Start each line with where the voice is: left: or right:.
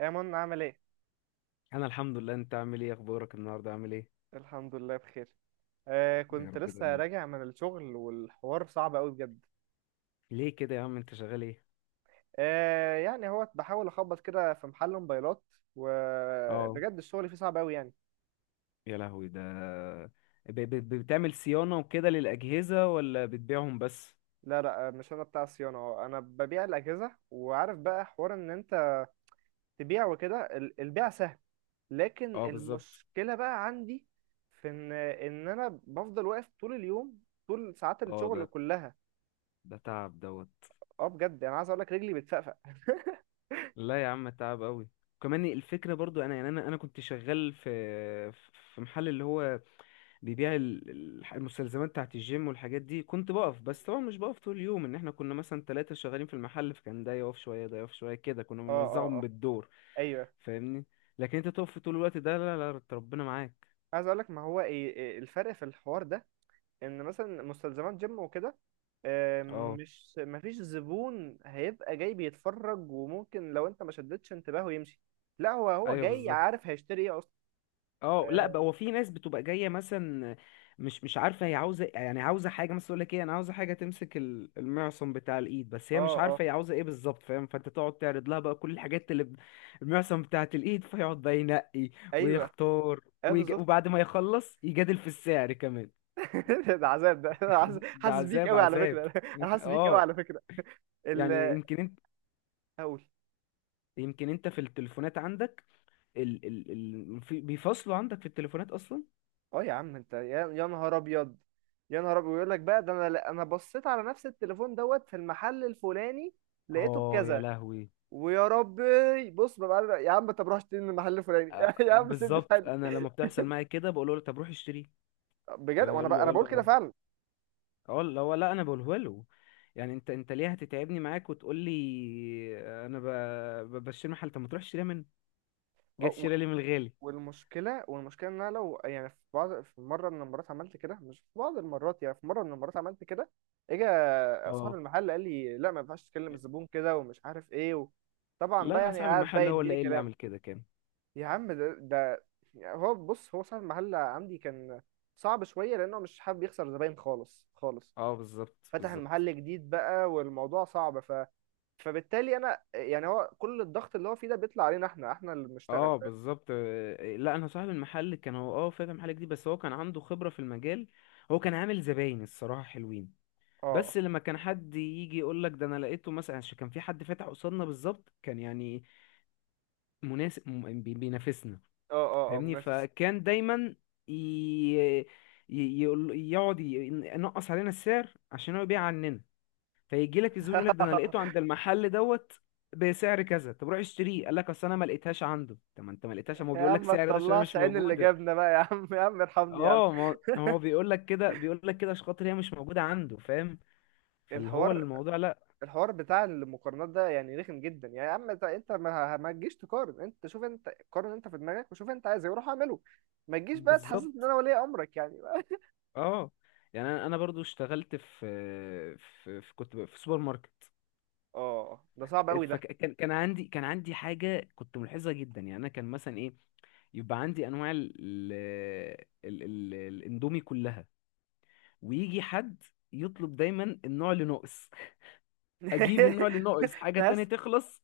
right: يا منى عامل ايه؟
left: انا الحمد لله. انت عامل ايه؟ اخبارك النهارده عامل ايه؟
right: الحمد لله بخير.
left: ده يا
right: كنت
left: رب
right: لسه
left: دايما.
right: راجع من الشغل والحوار صعب قوي بجد.
left: ليه كده يا عم، انت شغال ايه؟
right: يعني هو بحاول اخبط كده في محل موبايلات،
left: اه
right: وبجد الشغل فيه صعب قوي يعني.
left: يا لهوي ده. ب ب بتعمل صيانه وكده للاجهزه ولا بتبيعهم بس؟
right: لا مش انا بتاع الصيانة، هو انا ببيع الاجهزة. وعارف بقى حوار ان انت تبيع وكده، البيع سهل، لكن
left: اه بالظبط.
right: المشكلة بقى عندي في ان انا بفضل واقف طول اليوم، طول ساعات
left: اه، ده
right: الشغل كلها.
left: ده تعب دوت.
right: اه بجد انا عايز اقول لك رجلي بتفقفق
left: لا يا عم، تعب قوي. كمان الفكره برضو انا، انا كنت شغال في محل اللي هو بيبيع المستلزمات بتاعت الجيم والحاجات دي. كنت بقف، بس طبعا مش بقف طول اليوم، ان احنا كنا مثلا ثلاثة شغالين في المحل، فكان ده يقف شوية ده يقف شوية كده، كنا
right: اه اه
left: بنوزعهم
right: اه
left: بالدور.
right: ايوه.
left: فاهمني؟ لكن انت تقف طول الوقت ده؟ لا لا، ربنا معاك.
right: عايز اقول لك ما هو ايه الفرق في الحوار ده، ان مثلا مستلزمات جيم وكده
left: اه
right: مش ما فيش زبون هيبقى جاي بيتفرج وممكن لو انت ما شدتش انتباهه يمشي. لا هو
left: ايوه
right: جاي
left: بالظبط.
right: عارف هيشتري ايه اصلا.
left: اه لا بقى، هو في ناس بتبقى جايه مثلا مش عارفه هي عاوزه، يعني عاوزه حاجه مثلا، تقول لك ايه، انا عاوزه حاجه تمسك المعصم بتاع الايد، بس
right: اه
left: هي مش
right: اه آه،
left: عارفه هي عاوزه ايه بالظبط، فاهم؟ فانت تقعد تعرض لها بقى كل الحاجات اللي المعصم بتاعت الايد، فيقعد بقى ينقي
right: ايوه.
left: ويختار
right: اه بالظبط.
left: وبعد ما يخلص يجادل في السعر كمان.
right: ده عذاب، ده أنا حاسس
left: ده
right: حاسس بيك
left: عذاب
right: قوي على
left: عذاب.
right: فكره انا حاسس بيك قوي على
left: اه.
right: فكره.
left: يعني
right: ال-
left: يمكن انت،
right: اقول
left: في التليفونات عندك ال... ال... بيفصلوا عندك في التليفونات اصلا؟
right: اه يا عم انت، يا نهار ابيض، يا نهار ابيض، يقول لك بقى ده انا بصيت على نفس التليفون دوت في المحل الفلاني لقيته
left: اه يا
right: بكذا.
left: لهوي.
right: ويا ربي بص، ببقى يا عم طب روح اشتري من المحل الفلاني يا عم سيبني في
left: بالظبط
right: حالي.
left: انا لما بتحصل معايا كده بقول له طب روح اشتريه.
right: بجد
left: يعني
right: وانا بقى انا بقول كده فعلا.
left: اقول له، هو لا انا بقوله له، يعني انت ليه هتتعبني معاك وتقول لي انا بشتري محل، طب ما تروح اشتريها منه،
right: أه،
left: جاي
right: و-
left: تشتريها لي من الغالي.
right: والمشكله ان انا لو يعني في مره من المرات عملت كده، مش في بعض المرات، يعني في مره من المرات عملت كده، اجى صاحب
left: اه
right: المحل قال لي لا، ما ينفعش تكلم الزبون كده، ومش عارف ايه طبعا
left: لا،
right: بقى
left: انا
right: يعني
left: صاحب
right: قعد بقى
left: المحل هو اللي
right: يديني
left: ايه اللي
right: كلام.
left: عامل كده كان.
right: يا عم ده، يعني هو بص، هو صاحب المحل عندي كان صعب شويه لانه مش حابب يخسر زباين خالص خالص،
left: اه بالظبط
right: فتح
left: بالظبط.
right: المحل جديد بقى والموضوع صعب فبالتالي انا يعني هو كل الضغط اللي هو فيه ده بيطلع علينا، احنا اللي بنشتغل
left: اه
right: فاهم.
left: بالظبط. لا انا صاحب المحل كان هو اه فاتح محل جديد، بس هو كان عنده خبرة في المجال. هو كان عامل زباين الصراحة حلوين.
right: اه
left: بس لما كان حد يجي يقول لك ده انا لقيته مثلا، عشان كان في حد فاتح قصادنا بالظبط، كان يعني مناسب، بينافسنا.
right: اه اه
left: فاهمني؟
right: منافس.
left: فكان دايما ي... ي... يقول... يقعد ي- ينقص علينا السعر عشان هو يبيع عننا. فيجي لك الزبون يقول لك ده انا لقيته عند المحل دوت بسعر كذا، طب روح اشتريه. قال لك اصل انا ما لقيتهاش عنده. طب ما انت ما لقيتهاش، ما هو
right: يا
left: بيقول لك
right: عم ما
left: سعر ده عشان هي
right: تطلعش
left: مش
right: عين اللي
left: موجوده.
right: جابنا بقى، يا عم، يا عم ارحمني يا عم.
left: اه، ما هو بيقول لك كده، بيقول لك كده عشان خاطر هي مش موجوده عنده، فاهم؟ فاللي هو
right: الحوار
left: الموضوع لا.
right: الحوار بتاع المقارنات ده يعني رخم جدا. يعني يا عم انت ما, ما تجيش تقارن، انت شوف، انت قارن انت في دماغك وشوف انت عايز ايه وروح اعمله، ما تجيش بقى تحسس ان
left: بالظبط.
right: انا ولي امرك يعني
left: اه يعني انا برضو اشتغلت في، كنت في سوبر ماركت.
right: اه ده صعب قوي ده.
left: فكان، كان عندي حاجه كنت ملحظه جدا، يعني انا كان مثلا ايه، يبقى عندي انواع ال ال ال الاندومي كلها، ويجي حد يطلب دايما النوع اللي ناقص. اجيب النوع اللي ناقص، حاجه تانية
right: تحس.
left: تخلص،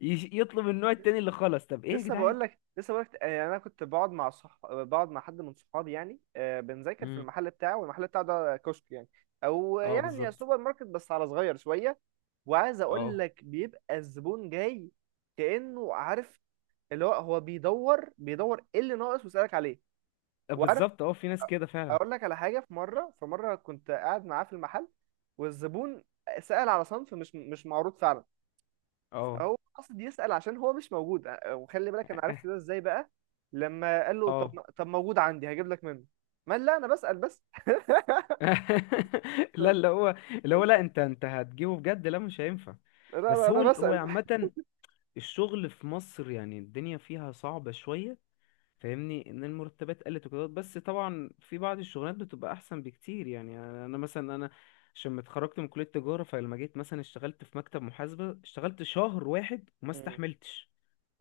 left: يطلب النوع التاني اللي خلص. طب ايه يا
right: لسه
left: جدعان؟
right: بقول لك، لسه بقول لك يعني انا كنت بقعد مع بقعد مع حد من صحابي يعني بنذاكر في
left: امم
right: المحل بتاعه، والمحل بتاعه ده كشك يعني، او
left: اه
right: يعني
left: بالظبط.
right: سوبر ماركت بس على صغير شويه. وعايز اقول
left: اه
right: لك بيبقى الزبون جاي كانه عارف، اللي هو بيدور، بيدور ايه اللي ناقص ويسالك عليه وعارف.
left: بالظبط، اه في ناس كده فعلا.
right: اقول لك على حاجه، في مره كنت قاعد معاه في المحل، والزبون سأل على صنف مش معروض فعلا،
left: اه.
right: هو قصد يسأل عشان هو مش موجود. وخلي بالك انا عرفت ده ازاي بقى، لما قال له
left: اه.
right: طب موجود عندي هجيب لك منه، ما قال لا انا بسأل بس
left: لا، اللي هو لا،
right: لا
left: انت هتجيبه بجد؟ لا مش هينفع.
right: لا
left: بس
right: انا
left: هو
right: بسأل.
left: عامة الشغل في مصر يعني الدنيا فيها صعبة شوية، فاهمني؟ ان المرتبات قلت وكده، بس طبعا في بعض الشغلات بتبقى احسن بكتير. يعني، انا مثلا، انا عشان ما اتخرجت من كلية تجارة، فلما جيت مثلا اشتغلت في مكتب محاسبة اشتغلت شهر واحد وما
right: مم.
left: استحملتش.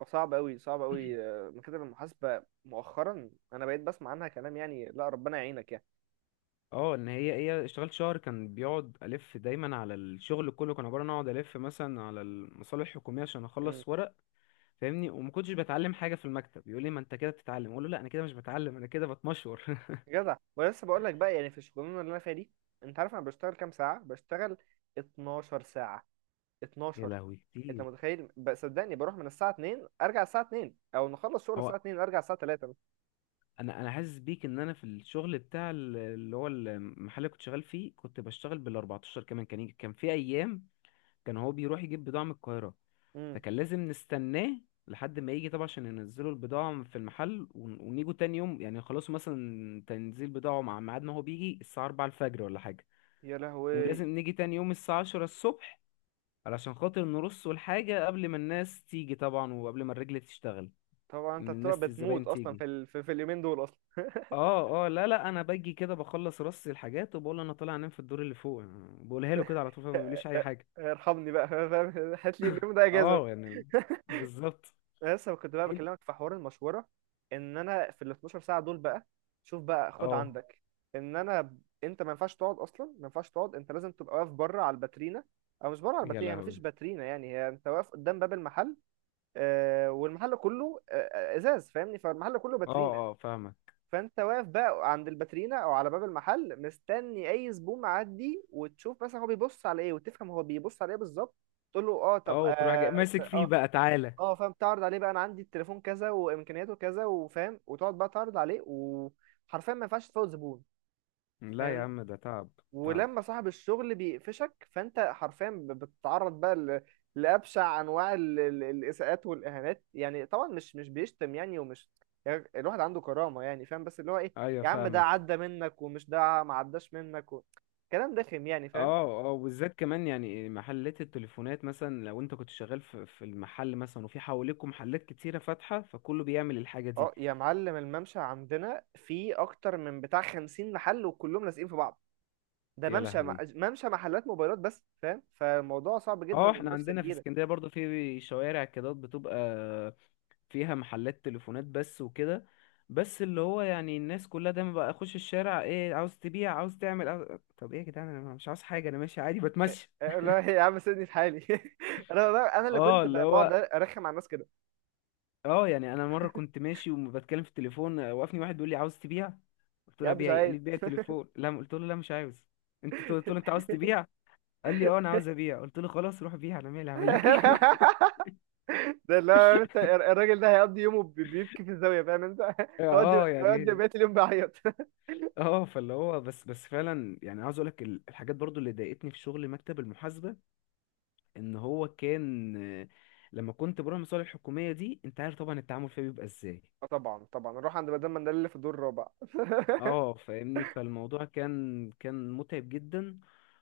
right: صعب قوي، صعب قوي مكاتب المحاسبة مؤخرا انا بقيت بسمع عنها كلام يعني، لا ربنا يعينك يعني.
left: اه، ان هي ايه، اشتغلت شهر كان بيقعد الف دايما على الشغل، كله كان عبارة عن اقعد الف مثلا على المصالح الحكومية عشان
right: مم.
left: اخلص ورق، فاهمني؟ وما كنتش بتعلم حاجه في المكتب. يقول لي ما انت كده بتتعلم، اقول له لا انا كده مش بتعلم، انا كده بتمشور.
right: جدع، ولسه بقول لك بقى، يعني في الشغلانة اللي انا فيها دي انت عارف انا بشتغل كام ساعة؟ بشتغل 12 ساعة،
left: يا
right: 12.
left: لهوي
right: انت
left: كتير.
right: متخيل؟ صدقني بروح من الساعه 2 ارجع الساعه 2، او نخلص شغل
left: هو،
right: الساعه 2 ارجع الساعه 3 بس.
left: انا حاسس بيك. ان انا في الشغل بتاع اللي هو المحل اللي كنت شغال فيه، كنت بشتغل بال 14، كمان كان كان في ايام كان هو بيروح يجيب بضاعه من القاهره،
right: امم.
left: فكان لازم نستناه لحد ما يجي طبعا، عشان ينزلوا البضاعه في المحل ونيجوا تاني يوم. يعني خلاص مثلا تنزيل بضاعه مع ميعاد، ما هو بيجي الساعه 4 الفجر ولا حاجه،
right: يا لهوي.
left: ولازم نيجي تاني يوم الساعة عشرة الصبح علشان خاطر نرص الحاجة قبل ما الناس تيجي طبعا، وقبل ما الرجل تشتغل،
right: طبعا انت
left: ان
right: بتبقى
left: الناس
right: بتموت
left: الزباين
right: اصلا
left: تيجي.
right: في في اليومين دول اصلا.
left: اه اه، لا لا، انا باجي كده بخلص رص الحاجات وبقول انا طالع انام في الدور اللي فوق، بقولها له كده على طول فما بيقوليش اي حاجة.
right: ارحمني بقى فاهم، هات لي اليوم ده اجازه
left: اه يعني بالظبط.
right: لسه كنت بقى
left: انت.
right: بكلمك في حوار المشوره، ان انا في ال 12 ساعه دول بقى. شوف بقى، خد
left: اه
right: عندك ان انا، انت ما ينفعش تقعد اصلا، ما ينفعش تقعد، انت لازم تبقى واقف بره على الباترينا، او مش بره على
left: يا
right: الباترينا، هي ما فيش
left: لهوي.
right: باترينا، يعني هي انت واقف قدام باب المحل والمحل كله ازاز، فاهمني، فالمحل كله
left: اه
right: باترينا.
left: اه فاهمك.
right: فانت واقف بقى عند الباترينا او على باب المحل مستني اي زبون معدي، وتشوف مثلا هو بيبص على ايه، وتفهم هو بيبص على ايه بالظبط، تقول له اه طب
left: اه، وتروح
right: اه
left: جاي ماسك فيه
right: اه
left: بقى تعالى.
right: فاهم، تعرض عليه بقى، انا عندي التليفون كذا وامكانياته كذا وفاهم، وتقعد بقى تعرض عليه، وحرفيا ما ينفعش تفوت زبون،
left: لا يا
right: فاهمني.
left: عم ده تعب تعب.
right: ولما صاحب الشغل بيقفشك فانت حرفيا بتتعرض بقى لابشع انواع الاساءات والاهانات، يعني طبعا مش بيشتم يعني، ومش، يعني الواحد عنده كرامه يعني، فاهم، بس اللي هو ايه،
left: ايوه
right: يا عم ده
left: فاهمك.
right: عدى منك، ومش ده ما عداش منك كلام دخم يعني، فاهم.
left: اه اه، وبالذات كمان يعني محلات التليفونات مثلا، لو انت كنت شغال في المحل مثلا وفي حواليكوا محلات كتيرة فاتحة، فكله بيعمل الحاجة
right: اه
left: دي.
right: يا معلم، الممشى عندنا فيه اكتر من بتاع 50 محل، وكلهم لازقين في بعض. ده
left: يا
right: ممشى
left: لهوي.
right: ممشى محلات موبايلات بس فاهم، فالموضوع صعب جدا،
left: اه، احنا
right: ومنافسه
left: عندنا في
right: كبيره.
left: اسكندرية برضو في شوارع كده بتبقى فيها محلات تليفونات بس وكده. بس اللي هو يعني الناس كلها دايما بقى، اخش الشارع، ايه عاوز تبيع عاوز تعمل عاوز... طب ايه يا جدعان، انا مش عاوز حاجة، انا ماشي عادي بتمشى.
right: لا يا عم سيبني في حالي انا اللي
left: اه
right: كنت
left: اللي
right: بقعد
left: هو،
right: ارخم على الناس كده.
left: اه، يعني انا مره كنت ماشي وبتكلم في التليفون، وقفني واحد بيقول لي عاوز تبيع. قلت
right: يا
left: له
right: عم مش
left: ابيع ايه؟ قال
right: عايز.
left: لي بيع التليفون. لا قلت له لا مش عاوز. انت قلت له انت عاوز تبيع؟ قال لي اه انا عاوز ابيع. قلت له خلاص روح بيع، انا مالي، هعمل لك ايه؟
right: ده لا، انت الراجل ده هيقضي يومه بيبكي في الزاويه، فاهم انت؟
left: اه
right: هيقضي
left: يعني،
right: بقيه اليوم بيعيط
left: اه، فاللي هو بس فعلا، يعني عاوز اقولك الحاجات برضو اللي ضايقتني في شغل مكتب المحاسبة. ان هو كان، آه، لما كنت بروح المصالح الحكومية دي انت عارف طبعا التعامل فيها بيبقى ازاي.
right: آه طبعا طبعا، نروح عند مدام مندل اللي في الدور الرابع.
left: اه فاهمني، فالموضوع كان متعب جدا.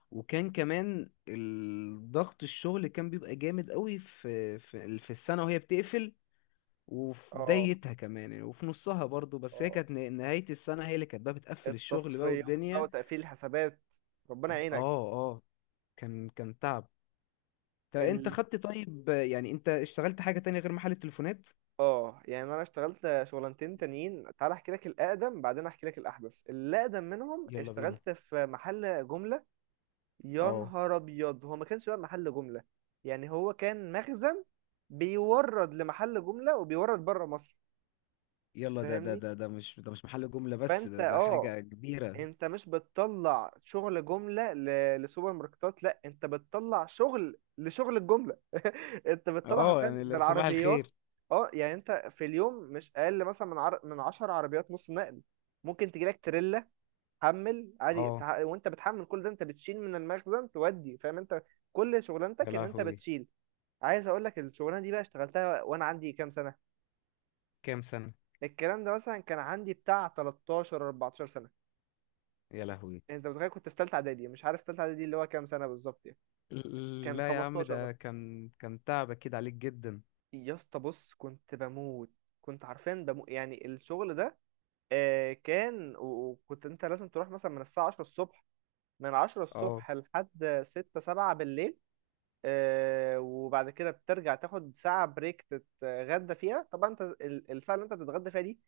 left: وكان كمان الضغط، الشغل كان بيبقى جامد قوي في السنة وهي بتقفل، وفي
right: اه
left: بدايتها كمان يعني، وفي نصها برضو، بس هي
right: اه
left: كانت نهاية السنة هي اللي كانت بقى بتقفل الشغل بقى
right: التصفيات بقى
left: والدنيا.
right: وتقفيل الحسابات، ربنا يعينك.
left: اه اه كان تعب. طب انت
right: ال...
left: خدت طيب، يعني انت اشتغلت حاجة تانية غير محل التليفونات؟
right: اه يعني انا اشتغلت شغلانتين تانيين، تعال احكي لك الاقدم بعدين احكي لك الاحدث. الاقدم منهم
left: يلا بينا.
right: اشتغلت في محل جمله. يا
left: اه
right: نهار ابيض، هو ما كانش بقى محل جمله يعني، هو كان مخزن بيورد لمحل جمله وبيورد بره مصر،
left: يلا، ده ده
right: فاهمني.
left: ده ده مش ده، مش محل جملة بس،
right: فانت
left: ده
right: اه،
left: حاجة كبيرة.
right: انت مش بتطلع شغل جمله لسوبر ماركتات، لا انت بتطلع شغل لشغل الجمله. انت بتطلع
left: اه
right: حرفيا
left: يعني صباح
right: بالعربيات.
left: الخير.
right: اه، يعني انت في اليوم مش اقل مثلا من من 10 عربيات نص نقل، ممكن تجيلك تريلا، حمل عادي،
left: اه
right: وانت بتحمل كل ده، انت بتشيل من المخزن تودي، فاهم انت؟ كل
left: يا
right: شغلانتك ان انت
left: لهوي.
right: بتشيل. عايز اقول لك الشغلانه دي بقى اشتغلتها وانا عندي كام سنه؟
left: كام سنة؟
right: الكلام ده مثلا كان عندي بتاع 13 14 سنه.
left: يا لهوي.
right: انت متخيل، كنت في ثالثه اعدادي، مش عارف ثالثه اعدادي اللي هو كام سنه بالظبط يعني، كان
left: لا يا عم
right: 15
left: ده
right: مثلا.
left: كان تعب اكيد عليك جدا.
right: يا اسطى بص، كنت بموت، كنت حرفيا بموت يعني الشغل ده. آه كان، وكنت انت لازم تروح مثلا من الساعه 10 الصبح، من 10
left: اه
right: الصبح لحد 6 7 بالليل وبعد كده بترجع تاخد ساعة بريك تتغدى فيها، طبعا انت الساعة اللي انت بتتغدى فيها دي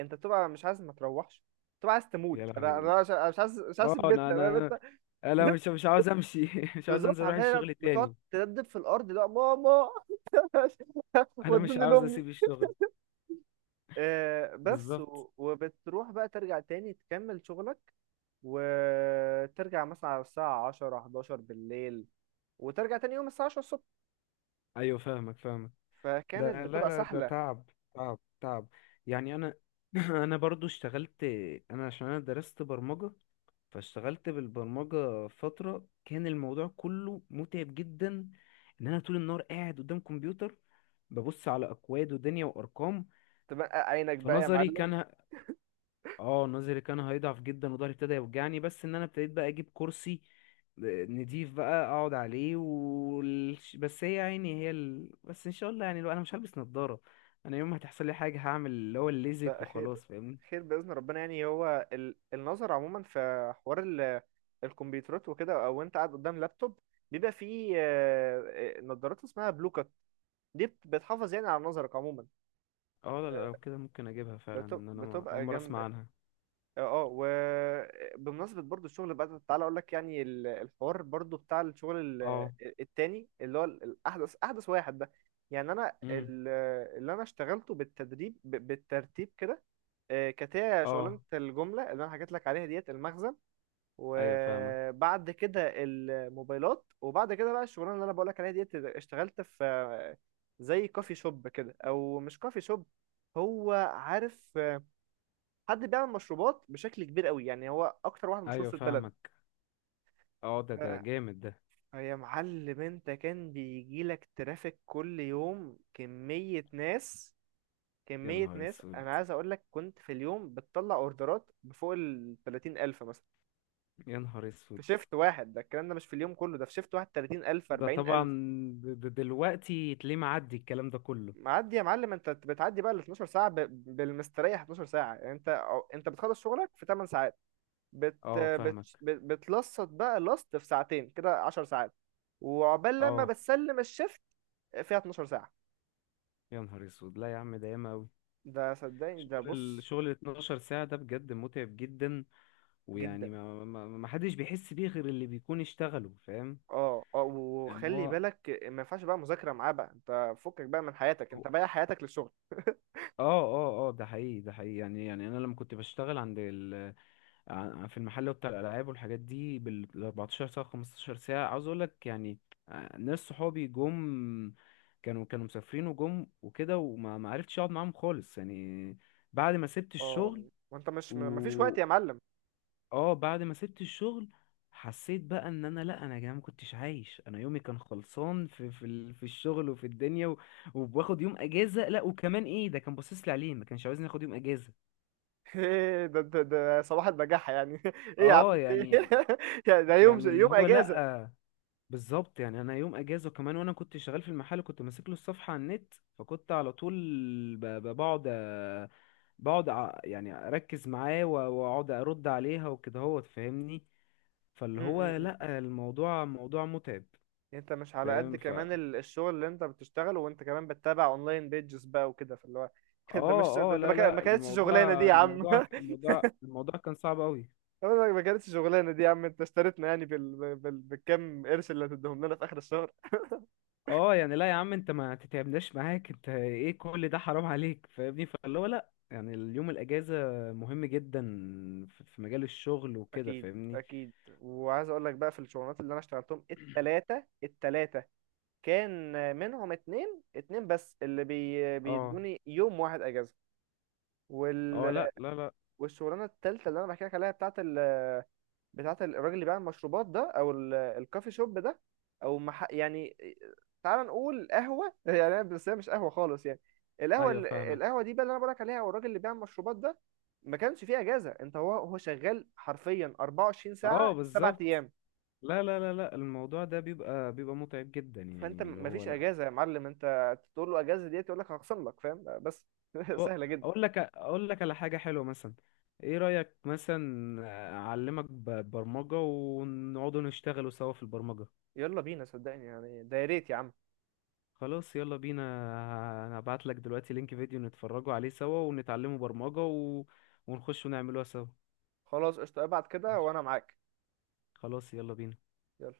right: انت بتبقى مش عايز ما تروحش، بتبقى عايز
left: يا
right: تموت. انا
left: لهوي.
right: انا مش أنا مش عايز، مش عايز
left: اه
right: اسيب
left: انا
right: بيتنا، فاهم
left: انا
right: انت؟
left: انا مش مش عاوز امشي. مش عاوز
right: بالظبط،
left: انزل اروح
right: حرفيا
left: الشغل
right: بتقعد
left: تاني.
right: تدبدب في الارض، اللي هو ماما
left: انا مش
right: ودوني
left: عاوز
right: لامي.
left: اسيب الشغل. بالظبط.
right: وبتروح بقى ترجع تاني تكمل شغلك، وترجع مثلا على الساعة 10 11 بالليل، وترجع تاني يوم الساعة 10 الصبح،
left: ايوه فاهمك فاهمك. ده
right: فكانت
left: لا
right: بتبقى
left: لا ده
right: سهلة.
left: تعب تعب تعب. يعني انا انا برضو اشتغلت، انا عشان انا درست برمجة، فاشتغلت بالبرمجة فترة كان الموضوع كله متعب جدا. ان انا طول النهار قاعد قدام كمبيوتر ببص على اكواد ودنيا وارقام،
right: تبقى عينك
left: في
right: بقى يا
left: نظري
right: معلم.
left: كان ه- اه نظري كان هيضعف جدا، وضهري ابتدى يوجعني، بس ان انا ابتديت بقى اجيب كرسي نضيف بقى اقعد عليه بس هي عيني هي بس ان شاء الله يعني، لو انا مش هلبس نظارة انا يوم ما هتحصل لي حاجة هعمل اللي هو الليزك
right: لا خير،
left: وخلاص، فاهمني؟
right: خير بإذن ربنا. يعني هو النظر عموما في حوار الكمبيوترات وكده، او انت قاعد قدام لابتوب، بيبقى فيه نظارات اسمها بلوكات، دي بتحافظ يعني على نظرك عموما،
left: اه لا لا، لو كده ممكن اجيبها فعلا، ان انا اول
right: بتبقى
left: مرة اسمع
right: جامدة.
left: عنها.
right: اه وبمناسبة برضو الشغل بقى تعالى اقول لك، يعني الحوار برضو بتاع الشغل ال-
left: اه.
right: التاني، اللي هو الاحدث، احدث واحد ده، يعني انا
left: امم
right: اللي انا اشتغلته بالتدريب بالترتيب كده كانت هي
left: اه
right: شغلانة الجملة اللي أنا حكيت لك عليها ديت المخزن،
left: ايوه فاهمك.
right: وبعد كده الموبايلات، وبعد كده بقى الشغلانة اللي أنا بقول لك عليها ديت، اشتغلت في زي كوفي شوب كده، أو مش كوفي شوب، هو عارف حد بيعمل مشروبات بشكل كبير قوي يعني، هو أكتر واحد مشهور
left: ايوه
right: في البلد.
left: فاهمك. اه، ده
right: ف-
left: جامد ده.
right: يا معلم، أنت كان بيجيلك ترافيك كل يوم، كمية ناس،
left: يا
right: كمية
left: نهار
right: ناس، أنا
left: اسود.
right: عايز أقول لك كنت في اليوم بتطلع أوردرات بفوق ال 30 ألف مثلا
left: يا نهار اسود.
right: في شيفت واحد، ده الكلام ده مش في اليوم كله، ده في شيفت واحد، 30,000
left: ده طبعا
right: 40,000.
left: دلوقتي تلاقيه معدي الكلام ده كله.
right: معدي يا معلم، انت بتعدي بقى ال 12 ساعه بالمستريح 12 ساعه، يعني انت انت بتخلص شغلك في 8 ساعات،
left: اه فاهمك.
right: بتلصت بقى لصت في ساعتين كده 10 ساعات، وعقبال لما
left: اه
right: بتسلم الشيفت فيها 12 ساعه.
left: يا نهار اسود. لا يا عم ده ياما اوي.
right: ده صدقني، ده
left: شغل،
right: بص،
left: الشغل ال 12 ساعة ده بجد متعب جدا،
right: جدا.
left: ويعني ما حدش بيحس بيه غير اللي بيكون اشتغله، فاهم؟
right: اه
left: يعني
right: وخلي
left: هو.
right: بالك، ما ينفعش بقى مذاكره معاه بقى، انت فكك بقى من حياتك،
left: هو-
right: انت بايع حياتك للشغل
left: اه اه اه ده حقيقي ده حقيقي، يعني، انا لما كنت بشتغل في المحل بتاع الالعاب والحاجات دي بال 14 ساعه 15 ساعه، عاوز اقول لك يعني ناس صحابي جم، كانوا مسافرين وجم وكده، وما ما عرفتش اقعد معاهم خالص، يعني بعد ما سبت
right: اه.
left: الشغل.
right: وانت مش مفيش وقت
left: و
right: يا معلم.
left: اه بعد ما سبت الشغل حسيت بقى ان انا لا، انا يا جماعه ما كنتش عايش، انا يومي كان خلصان في في الشغل وفي الدنيا و... وباخد يوم اجازه، لا وكمان ايه ده كان باصص لي عليه ما كانش عاوزني اخد يوم اجازه.
right: ايه ده، صباح البجاحة يعني ايه يا عم
left: اه
right: في إيه؟
left: يعني،
right: يعني ده يوم،
left: اللي
right: يوم
left: هو
right: اجازة.
left: لا بالظبط. يعني انا يوم اجازه كمان وانا كنت شغال في المحل كنت ماسك له الصفحه على النت، فكنت على طول ب- ب- بقعد أ- يعني اركز معاه واقعد ارد عليها وكده هو، تفهمني؟ فاللي هو
right: م.
left: لا الموضوع موضوع متعب.
right: انت مش على قد
left: فاهم ف
right: كمان الشغل اللي انت بتشتغله، وانت كمان بتتابع اونلاين بيجز بقى وكده، فاللي هو ده مش،
left: اه
right: ده
left: اه
right: ده ما
left: لا
right: كان- ما
left: لا،
right: كانتش شغلانة دي
left: الموضوع
right: يا عم
left: الموضوع الموضوع الموضوع كان صعب قوي.
right: أقول لك ما كانتش شغلانة دي يا عم، انت اشتريتنا يعني بالكم قرش اللي هتديهم لنا في اخر الشهر.
left: اه يعني لا يا عم انت ما تتعبناش معاك، انت ايه كل ده حرام عليك، فاهمني؟ فاللي هو لا، يعني اليوم الاجازه مهم جدا في مجال الشغل وكده،
right: اكيد
left: فاهمني؟
right: اكيد. وعايز اقول لك بقى في الشغلانات اللي انا اشتغلتهم التلاتة، كان منهم اتنين بس اللي
left: اه
right: بيدوني يوم واحد اجازه،
left: اه
right: وال...
left: لا لا لا.
right: والشغلانه التالتة اللي انا بحكي لك عليها بتاعت بتاعت الراجل اللي بيعمل المشروبات ده، او الكافي شوب ده، او يعني تعال نقول قهوه يعني، بس هي مش قهوه خالص يعني. القهوه
left: ايوه فاهمك.
right: القهوه دي بقى اللي انا بقولك عليها، او الراجل اللي بيعمل المشروبات ده، ما كانش فيه اجازه، انت هو شغال حرفيا 24
left: اه
right: ساعه سبع
left: بالظبط.
right: ايام.
left: لا لا لا لا، الموضوع ده بيبقى متعب جدا
right: فانت
left: يعني اللي هو
right: مفيش
left: لا.
right: اجازه يا معلم، انت تقول له اجازه ديت يقول لك هخصم لك، فاهم بس
left: هو-
right: سهله جدا.
left: اقول لك، على حاجه حلوه مثلا، ايه رايك مثلا اعلمك برمجه ونقعدوا نشتغلوا سوا في البرمجه؟
right: يلا بينا صدقني يعني، ده يا ريت يا عم.
left: خلاص يلا بينا. انا هبعت لك دلوقتي لينك فيديو نتفرجوا عليه سوا، ونتعلموا برمجة و... ونخش ونعملوها سوا.
right: خلاص قشطة، ابعت كده
left: ماشي.
right: وانا معاك.
left: خلاص يلا بينا.
right: يلا